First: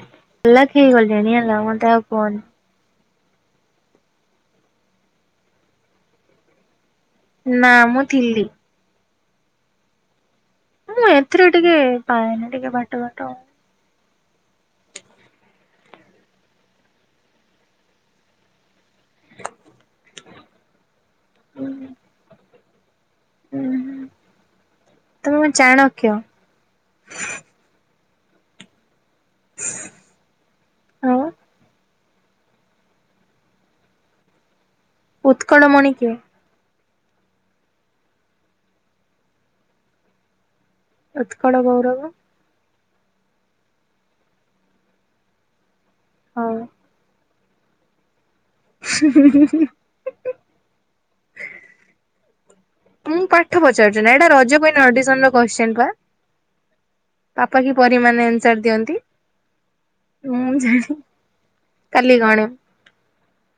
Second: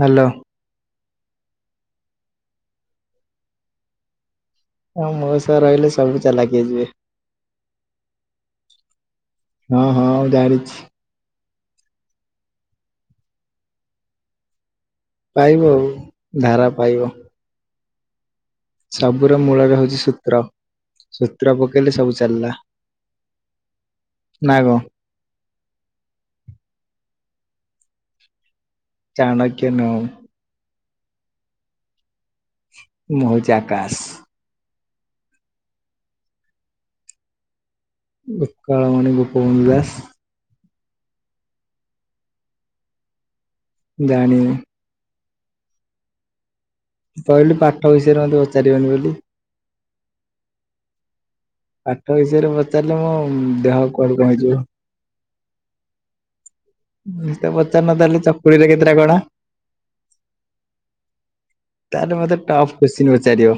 Hello. ଚାଲାଖ ହେଇଗଲିଣି ହେଲା ମତେ ଆଉ କୁହନି। ଆ ମଉସା ରହିଲେ ସବୁ ଚାଲାକି ହେଇଯିବେ। ନା ମୁଁ ଥିଲି। ହଁ ହଁ ମୁଁ ଜାଣିଚି। ମୁଁ ଏଥିରେ ଟିକେ ପାଏନି ଟିକେ ବାଟ ବାଟ ପାଇବ ଆଉ ଧାରା ପାଇବ। ସବୁର ମୂଳରେ ହଉଚି ସୂତ୍ର। ସୂତ୍ର ପକେଇଲେ ସବୁ ଚାଲିଲା ହୁଁ ନା କଁ। ତମେ କଁ ଚାଣକ୍ୟ? ଚାଣକ୍ୟ ନୁହ। ଆଉ। ମୁ ହୋଉଚି ଆକାଶ। ଉତ୍କଳ ମଣିି କିଏ? ଉତ୍କଳ ମଣି ଗୋପ ବନ୍ଧୁ ଦାସ। ଉତ୍କଳ ଗୌରବ? ଜାଣିନି। ହଉ। କହିଲୁ ପାଠ ବିଷୟରେ ମତେ ପ [unintelligible] ପାଠ ବିଷୟରେ ପଚାରିଲେ ମୋ ଦେହ କୁଆଡୁ କଣ ହେଇଯିବ। ଅଡିସନ୍ ର କୋତ୍ସିନ ପା। ତ ପାପା କି ପଚାରୁନ ପରି ତାହେଲେ ମାନେ ଆନ୍ସର ଚକୁଳିରେ କେତେଟା ଦିଅନ୍ତି, କଣା? ମୁଁ ଜାଣି କାଲି ତାହାଲେ ମତେ ଗଣେ ଟପ୍ କୋତ୍ସିନ୍ ପଚାରିବ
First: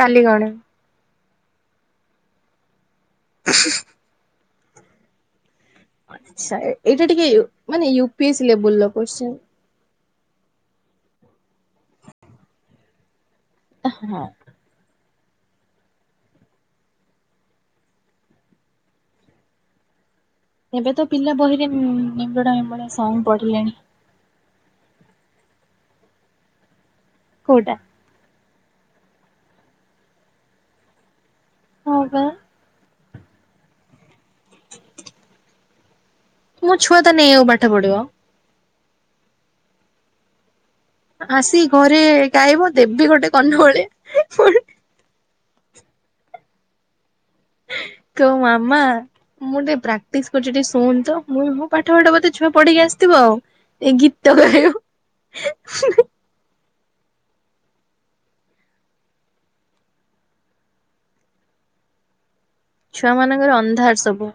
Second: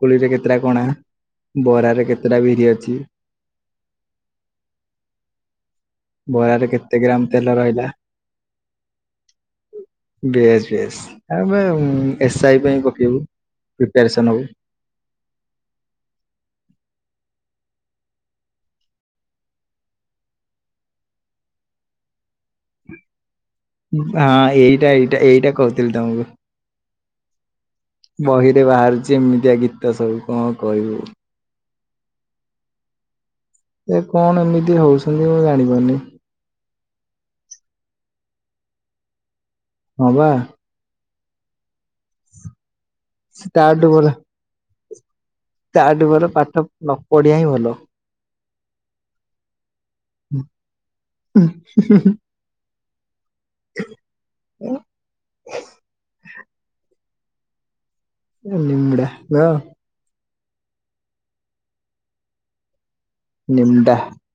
କାଲି ଗଣେ। କେତେଟା କଣା। ବରାରେ କେତେଟା ବିରି ଅଛି? [unintelligible] ଆଛା ବରାରେ କେତେ ଏଇଟା ଗ୍ରାମ ଟିକେ ତେଲ ରହିଲା ମାନେ ୟୁପିଏସ୍ ଲେବୁଲ୍ ର କୋତ୍ସିନ୍। ବେଶ ବେଶ ଆମେ ଏସ୍ ଆଇ ପାଇଁ ପକେଇବୁ ହଁ। ପ୍ରିପାରେସନ୍ ହବୁ। ଏବେ ତ ପିଲା ବହିରେ ନିମ୍ୱୁଡ଼ା ନିମ୍ୱୁଡ଼ା ସଙ୍ଗ ପଢିଲେଣି। ବା ଏଇଟା ଏଇଟା ଏଇଟା କହୁଥିଲି ତମକୁ। କୋଉଟା? ବହିରେ ବାହାରୁଛି ଏମିତିଆ ଗୀତ ସବୁ କଁ କହିବୁ। ହଁ ପା। ଏ କଣ ଏମିତି ହଉଛନ୍ତି ମୁଁ ଜାଣିପାରୁନି। ମୋ ଛୁଆ ତାନେ ଇୟାକୁ ପାଠ ପଢିବ। ହଁ ବା। ଆସି ଘରେ ଗାଇବ ଦେବି ଗୋଟେ ସେ କନମୂଳି ତାଠୁ ଭଲ ପୁଣି। ତାଠୁ ଭଲ ପାଠ ନ ପଢିଆ ହିଁ ଭଲ। ତୋ ମାମା ମୁଁ ଟିକେ ପ୍ରାକ୍ଟିସ୍ କରୁଛି ଟିକେ ଶୁଣନ୍ତ ମୁଁ ହଁ ପାଠପଠ ବୋଧେ ଛୁଆ ପଢି଼କି ଆସିଥିବ ଏ ଗୀତ ଗାଇବ। ଏ ନିମୁଡ଼ା ର। ଛୁଆମାନଙ୍କର ନିମଡା ଅନ୍ଧାର ସବୁ।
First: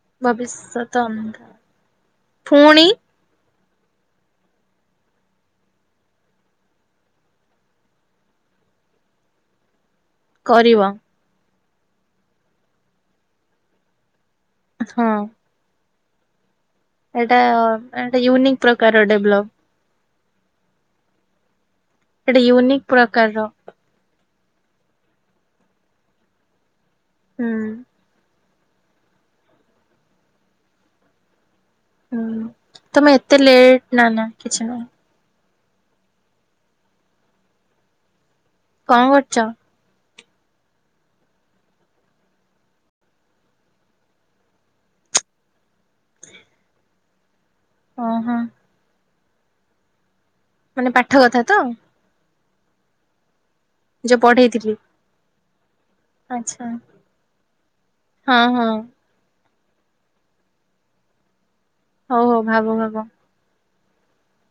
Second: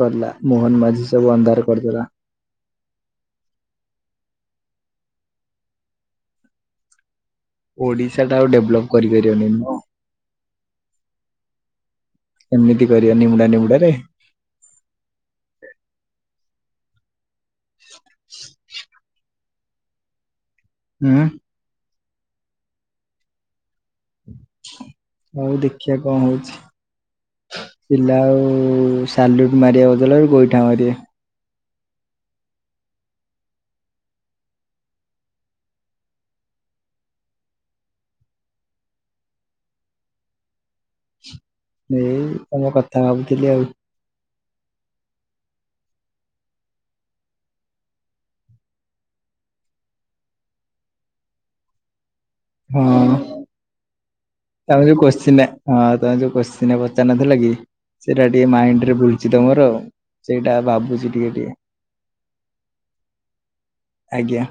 ଗଲା ମୋହନ ମାଝି ସବୁ ଅନ୍ଧାର କରିଦେଲା। ଫୁଣି। ଓଡ଼ିଶାଟା ଆଉ ଡେଭଲପ୍ କରିପାରିବନେଇ। ଅ କରିବ। ଏମିତି କରିବ ନିମୁଡ଼ା ନିମୁଡ଼ାରେ? ହଁ। ଏଟା ଏଟା ୟୁନିକ୍ ପ୍ରକାର ଡେଭଲପ୍। ଉଁ? ହେଟି ୟୁନିକ୍ ପ୍ରକାରର। ହଉ ଦେଖିଆ କଁ ହଉଚି। ହୁଁ। ପିଲା ଆଉ ସାଲୁଟ୍ ମାରିବା ବଦଳରେ ଗୋଇଠା ମାରିବେ। ହୁଁ ତମେ ଏତେ ଲେଟ୍ ନାଁ ନାଁ କିଛି ନାହିଁ। କଁ କରଚ? ଏଇ ତମ କଥା ଭାବୁଥିଲି ଆଉ। ଅଁ ହଁ। ମାନେ ପାଠ କଥା ତ? ହଁ ଯୋଉ ପଢେଇଥିଲି। ତମେ ଯୋଉ କୋଶ୍ଚିନଟା ହଁ ତମେ ଯୋଉ ଆଚ୍ଛା। କୋଶ୍ଚିନ ପଚାରନଥିଲା କି ସେଟା ହଁ ଟିକେ ହଁ ମାଇଣ୍ଡ୍ ରେ ଭୁ ଚି ତ ମୋର ସେଇଟା ଭାବୁଚି ଟିକେ ଟିକେ। ହଉ ହଉ ଭାବ ଭାବ। ଆଜ୍ଞା।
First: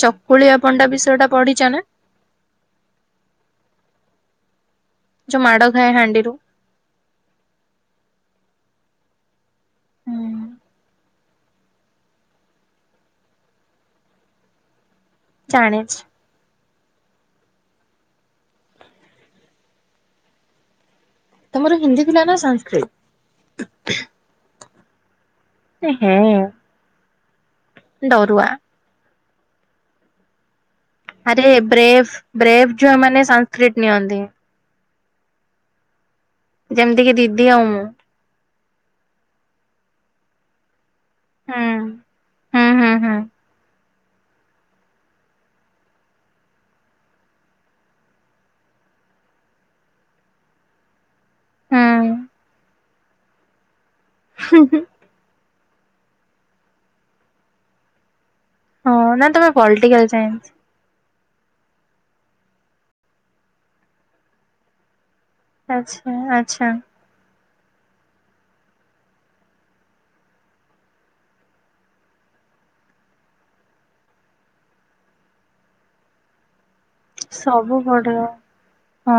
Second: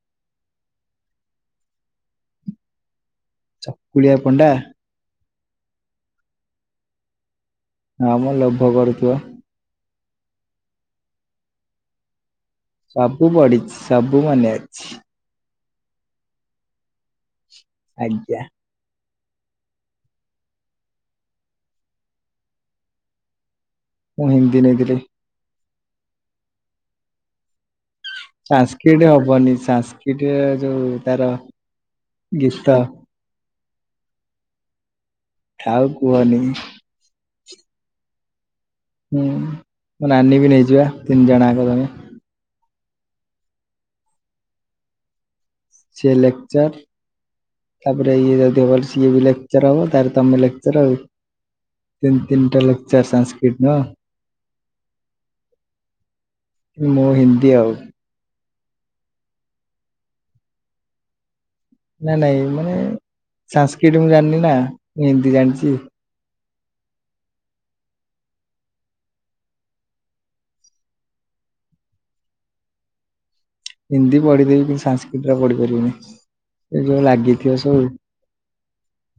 ଚକୁଳିଆ ପଣ୍ଡା ବିଷୟଟା ପଢ଼ିଚ ନା? ଚକୁଳିଆ ପଣ୍ଡା? ଯୋ ମାଡ଼ ଖାଏ ହାଣ୍ଡିରୁ। ହଁ ମୁଁ ଲୋଭ କରୁଥୁବ। ହୁଁ। ସବୁ ପଢି଼ଚି ସବୁ ମନେ ଅଛି। ଜାଣିଚି। ଆଜ୍ଞା। ତମର ହିନ୍ଦୀ ଥିଲା ନାଁ ସାଂସ୍କ୍ରି? ମୁଁ ହିନ୍ଦୀ ନେଇଥିଲି। ଏଁ ହେଁ। ଡରୁଆ ସାଂସ୍କିଟ୍ ହବନି ସାଂସ୍କିଟ୍ ଏ ଯୋଉ ତାର ଆରେ ବ୍ରେଭ୍ ଗୀତ ବ୍ରେଭ୍ ଝୁଆମାନେ ସାଂସ୍କ୍ରିଟ୍ ନିଅନ୍ତି। ଥାଉ କୁହନି। ଯେମତି କିି ଦିଦି ଆଉ ମୁଁ? ହୁଁ ମୋ ନାନୀ ବି ନେଇଚି ବା ତିନି ଜଣ ଆଙ୍କ ହୁଁ। ତମେ ହୁଁ ହୁଁ ହୁଁ। ସିଏ ଲେକ୍ଚର୍। ତାପରେ ଇଏ ଯଦି ହବ ସିଏ ବି ଲେକ୍ଚର ହବ ତାପରେ ତମେ ଲେକ୍ଚର ଆଉ। ତିନ ହୁଁ ତିନଟା ଲେକ୍ଚର ସାନ୍ସକ୍ରୀଟ୍ ନା। ହୁଁ ହୁଁ। ମୋ ହିନ୍ଦୀ ଆଉ। ହଁ ନା ତମେ ପଲିଟିକାଲ ସାଇନ୍ସ। ନାଇ ନାଇଁ ମାନେ ସଂସ୍କୃତ ମୁଁ ଜାଣିନି ନା ମୁଁ ହିନ୍ଦୀ ଜାଣିଛି। ଆଛା ଆଛା। ହିନ୍ଦୀ ପଢିଦେବି କିନ୍ତୁ ସଂସ୍କୃତ ରେ ପଢି ପାରିବିନି ଏ ଯୋଉ ଲାଗିଥିବ ସବୁ ହଁ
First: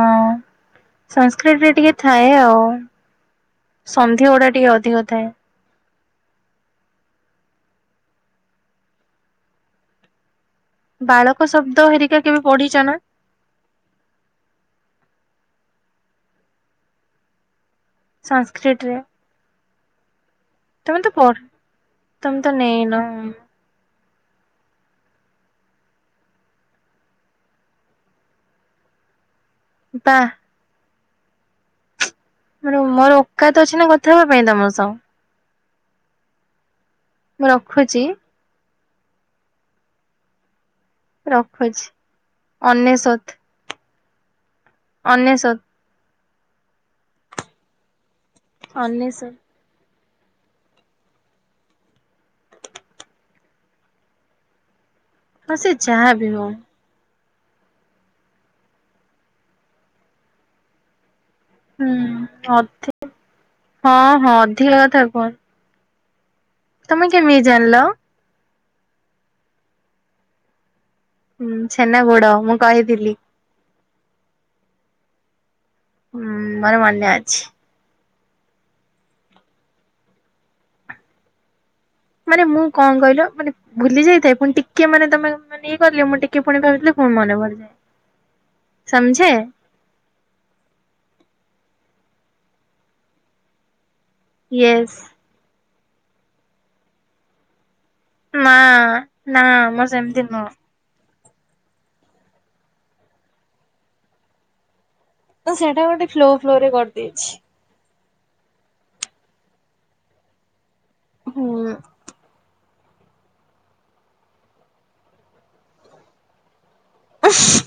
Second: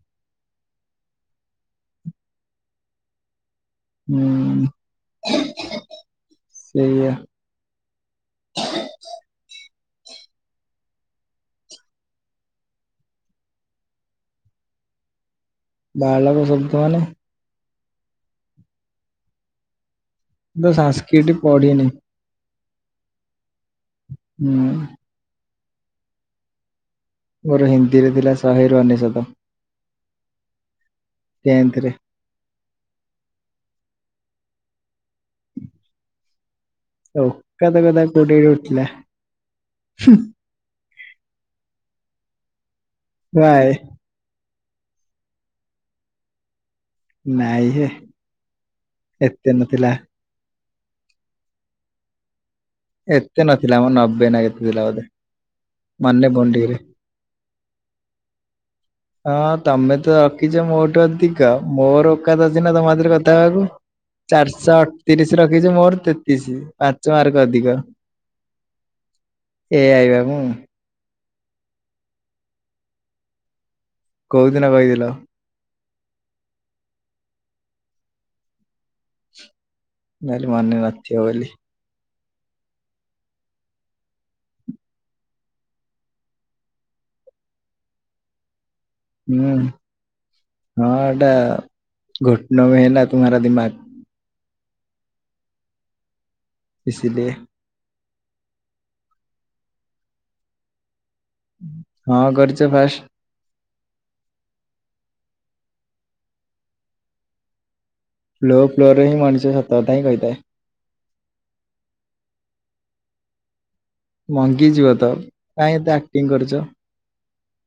ସଂସ୍କୃତରେ ଟିକେ ଥାଏ ଆଉ ସନ୍ଧୀ ଗୁଡା ହୁଁ ଟିକେ ଅଧିକ ଥାଏ। ସେଇଆ ବାଳକ ଶବ୍ଦ ହେରିକା କେବେ ପଢିଛ ନା। ବାଳକ ଶବ୍ଦ ମାନେ ସଂସ୍କୃତ ରେ ମୁଁ ତ ତମେ ପଢ ସଂସ୍କୃତ ପଢିନି ତମେ ତ ନେଇ ନ ହୁଁ। ମୋର ହିନ୍ଦୀରେ ଥିଲା ଶହେ ରୁ ଅନେଶତ। ବାଃ। ଟେନ୍ତରେ। ମନେ ମୋର ଓକାତ ଅଛି ନା କଥା ହେବା ପାଇଁ ତମ ସହ ମୁଁ ଓକାତ କଥା ରଖୁଛି କୋଉଠି ଉଠିଲା ହୁଁ ରଖୁଛି ଅନେଶତ। କାଇଁ। ଅନେଶତ। ନାଇଁ ହେ ଅନେଶତ ଏତେ ନଥିଲା। ଏତେ ନଥିଲା ମ ନବେ ନା କେତେ ଥିଲା ବୋଧେ। ହଁ ସେ ଯାହା ମନେ ବି ହଉ। ପଡୁନି ଠିକ୍ ରେ। ହଁ ତମେ ତ ରଖିଛ ମୋଠୁ ଅଧିକ। ମୋର ଓକାତ ହୁଁ ଅଛିନା ଅଧେ ତମସହ କଥା ହେବାକୁ ହଁ ହଁ ଅଧିକା ଚାରିଶହ କଥା କୁହ ଅଠତିରିଶ ର ଅଠତିରିଶ ମୋର ତେତିଶ ତମେ ପାଞ୍ଚ କେମିତି ମାର୍କ ଜାଣିଲ? ଅଧିକ। ଏ ଆଇବା ମୁଁ। ହୁଁ ଛେନାଗୁଡ ମୁଁ କହିଥିଲି। କୋଉଦିନ କହିଥିଲ? ହୁଁ ମୋର ମନେ ଅଛି। ମୁଁ ଭାବିଲି ମନେ ନଥିବ ବୋଲି ମାନେ ମୁଁ କଣ କହିଲ ମାନେ ଭୁଲି ଯାଇଥାଏ ପୁଣି ଟିକେ ମାନେ ତମେ ାନେ ଇଏ କଲି ମୁଁ ଟିକେ ପୁଣି ଭାବିଥିଲି ପୁଣି ମନେ ପଡିଯାଏ ସମଝେ ହୁଁ ହଁ ଏଟା ଘୁଟନୋ ବି ହେନା ତୁମ୍ଭାରା ଦିମାାଗ। ୟେସ। ଇସିଲିୟେ। ନା ନା ମୁଁ ସେମିତି ନୁହଁ। ହଁ କରିଛ ଫାଷ୍ଟ। ତ ସେଇଟା ଗୋଟେ ଫ୍ଲୋ ଫ୍ଲୋ ରେ କରିଦେଇଛି। ଫ୍ଲୋ ଫ୍ଲୋ ରେ ହିଁ ମଣିଷ ସତ କଥା ହିଁ କହିଥାଏ। ହୁଁ। ମଙ୍ଗିଯିବ ତ। କାଇଁ ଏତେ ଆକ୍ଟିଂ କରୁଛ? ଅଫ [unintelligible]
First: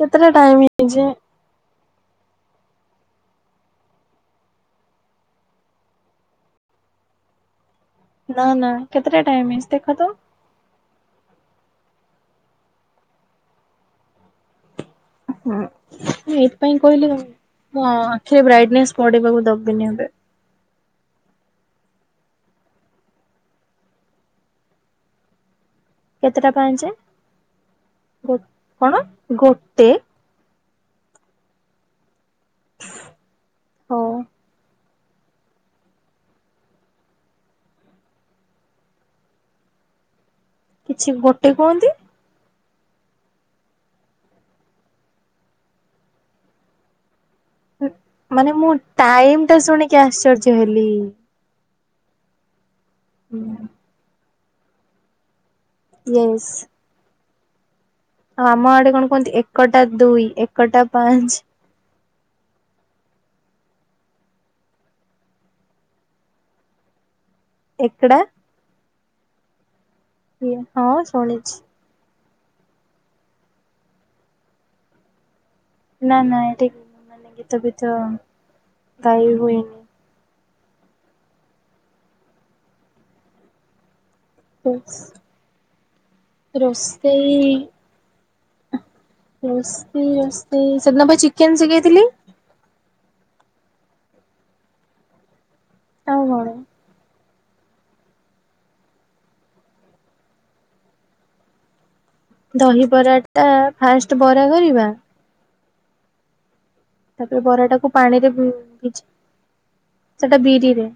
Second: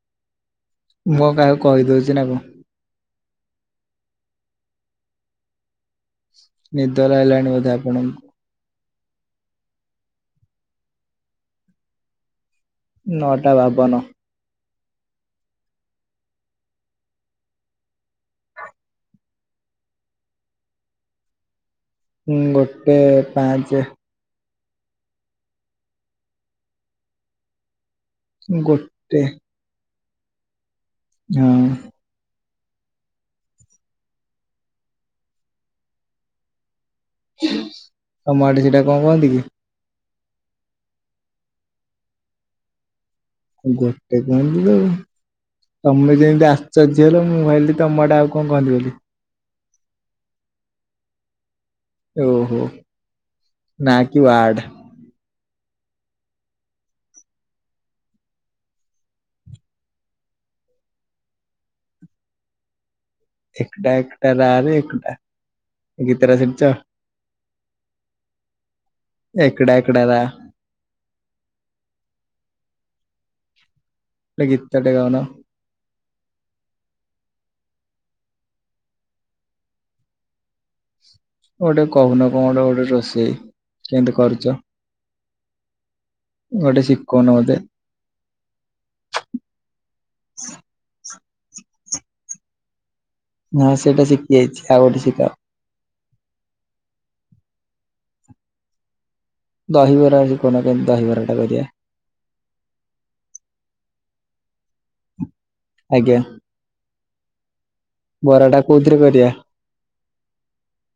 କେତେଟା ଟାଇମ? ହେଇଛି? ମୁଁ କାହାକୁ କହିଦଉଛି ନା କଣ? ନିଦ ଲାଗିଲାଣି ବଧେ ଆପଣଙ୍କୁ? ନା ନା କେତେଟା ଟାଇମ ହେଇଛି ଦେଖ ତ? ନଅଟା ବାବନ। ହୁଁ ମୁଁ ଏଇଥିପାଇଁ କହିଲି ମୋ ଆଖିରେ ବ୍ରାଇଟନେସ୍ ପଢିବାକୁ ଦବିନି ଏବେ। ହୁଁ ଗୋଟେ ପାଞ୍ଚେ। କେତେଟା ପାଞ୍ଚେ? କଣ ଗୋଟେ ଗୋଟେ? ହଁ। ହଉ ତମ ଆଡେ ସେଟା କଣ କହନ୍ତି କି? କିଛି ଗୋଟେ କୁହନ୍ତି। ଗୋଟେ କୁହନ୍ତି ତ ତମେ ଯେମିତି ଆଶ୍ଚର୍ଯ୍ୟ ହେଲ ମୁଁ ଭାବିଲି ତମ ଆଡେ ଆଉ କଣ ମାନେ କହନ୍ତି ମୁଁ ବୋଲି ଟାଇମଟା ଶୁଣିକି ଆଶ୍ଚର୍ଯ୍ୟ ହେଲି। ଓହୋ ହୁଁ। ନା କିି ୱାର୍ଡ। ୟେସ। ଆଉ ଆମ ଆଡେ କଣ କୁହନ୍ତି ଏକଟା ଦୁଇ ଏକଟା ପାଞ୍ଚେ। ଏକଟା ଏକଟା ରା ରେ ଏକଟା। ଗୀତଟା ଶୁଣିଛ? ଏକଡ଼ା ଏକଡା ଏକଡାରା। ହଁ ଶୁଣିଛି। ଗୋଟେ ଗୀତଟେ ଗାଉନ? ନା ନା ଏଠି ମାନେ ଗୀତ ଫିତ ଗାଇ ହୁଏନି। ଗୋଟେ କହୁନ କଣ ଗୋଟେ ରୋଷେଇ। କେମତି କରୁଛ? ଉପସ ଗୋଟେ ଶିଖଉନ ରୋଷେଇ ମତେ ରୋଷେଇ ରୋଷେଇ ସେଦିନ ପା ଚିକେନ ଶିଖେଇଥିଲି। ହଁ ସେଟା ଶିଖି ଯାଇଛି। ଆଉ ଗୋଟେ ଶିଖାଅ। ଆଉ କଣ? ଦହିବରା ଆଜି କହୁନା କେମତି ଦହିବରାଟା କରିବା? ଦହିବରାଟା ଫାଷ୍ଟ ବରା କରିବା। ଆଜ୍ଞା। ତାପରେ ବରାଟାକୁ ପାଣିରେ ଭି ବରାଟା ଜି କୋଉଥିରେ କରିବା ସେଟା ବିରିରେ।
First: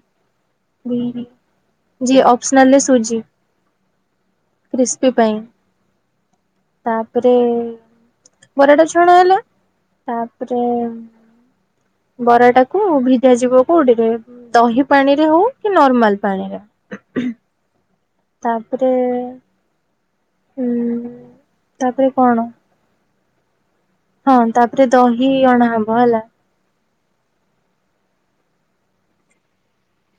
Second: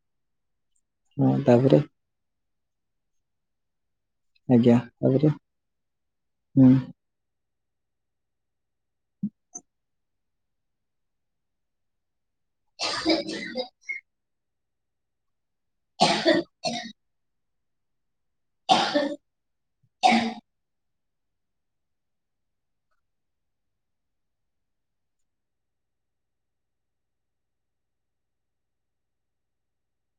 ହଁ ତାପରେ ଯି ଓପ୍ସନାଲରେ ସୁଜି। ଆଜ୍ଞା କ୍ରିସ୍ପି ତାପରେ ପାଇଁ। ହୁଁ ତା ତାପରେ ବରାଟା ଛଣା ହେଲା। ତାପରେ ବରାଟାକୁ ଭିଜା ଯିବ କୋଉଠିରେ ଦହି ପାଣିରେ ହଉ କି ନର୍ମାଲ ପାଣିରେ। ତାପରେ ଉଁ ତାପରେ କଣ? ହଁ ତାପରେ ଦହି ଅଣାହବ ହେଲା।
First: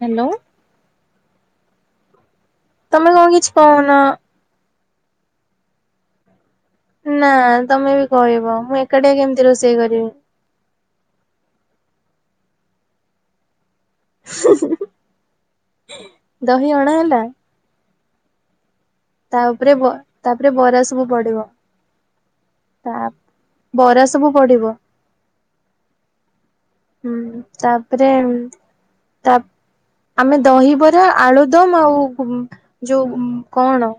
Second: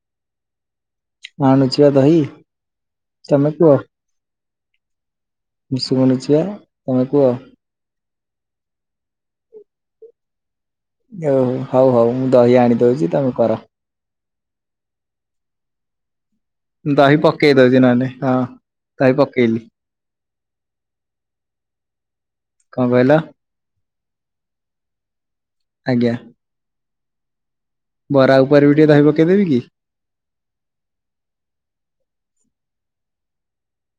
ହେନ୍ତି ନବୁ? ଆଣିଛିପା ଦହି। ତମେ କଣ କିଛି କହୁନ? ମୁଁ ଶୁଣିଛି ପରା। ନା ତମେ ବି କହିବ ମୁଁ ଏକାଟିଆ କେମିତି ରୋଷେଇ କରିବି? ଓହୋ ହଉ ହଉ ମୁଁ ଦହି ଆଣିଦଉଚି ତମେ କର। ହୁଁ ହୁଁ ଦହି ଅର୍ଡ଼ର ହେଲା। ପେଇ ଦଉଚି ନାହେଲେ ହଁ। ଦହି ତା ପକେଇଲି ଉପରେ ତାପରେ ବରା ସବୁ ପଡିବ କଣ ତା କହିଲ ବରା ସବୁ ପଡିବ। ଆଜ୍ଞା। ହୁଁ ତା ବରା ଉପରେ ବି ଟିକେ ଦହି ପକେଇଦେବି କି। ଆମେ ଦହିବରା ଆଳୁଦମ ଆଉ ଯୋଉ କଣ।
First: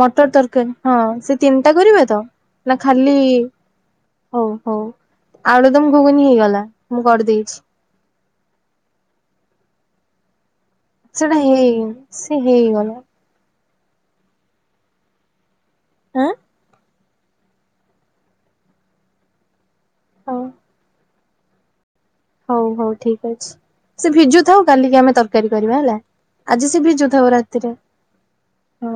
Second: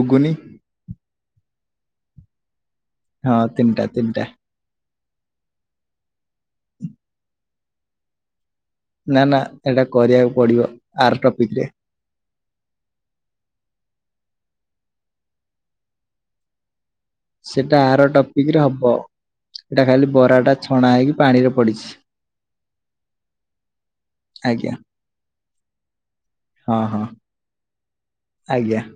ମଟର ତରକାରୀ ହଁ ସେ ତିନିଟା କରିବେ ତ। ନା ଖାଲି ହଁ ତିନିଟା ତିନିଟା ହଉ ହଉ। ଆଡ ଦମ ଘୁଗୁନି ହେଇଗଲା ମୁଁ କରିଦେଇଛି। ନା ନା ଏଟା କରିବାକୁ ପଡିବ। ଆର ସେଟା ଟପିକ ରେ ହେଇନି ସି ହେଇଗଲା। ହାଁ। ସେଟା ଆର ଟପିକ ରେ ହବ ସେଟା ଖାଲି ହଉ ବରାଟା ଛଣା ହେଇକି ପାଣି ରେ ପଡିଛି। ହଉ ହଉ ଠିକ ଅଛି ସେ ଭିଜୁଥାଉ ଆଜ୍ଞା କାଲିକି ଆମେ ତରକାରୀ କରିବା ହେଲା। ଆଜି ହଁ ସେ ହଁ ଭିଜୁ ଥାଉ ରାତିରେ ଆଜ୍ଞା ହଁ।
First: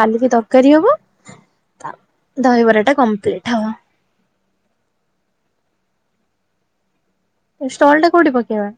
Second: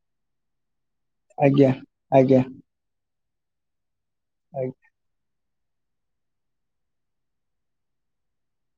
କାଲିକି ତରକାରୀ ହବ ଆଜ୍ଞା ଆଜ୍ଞା ଦହିବରା ଟା କମ୍ପ୍ଲିଟ ହବ। ଆ ଷ୍ଟଲ ଟା କଉଠି ପକେଇବା।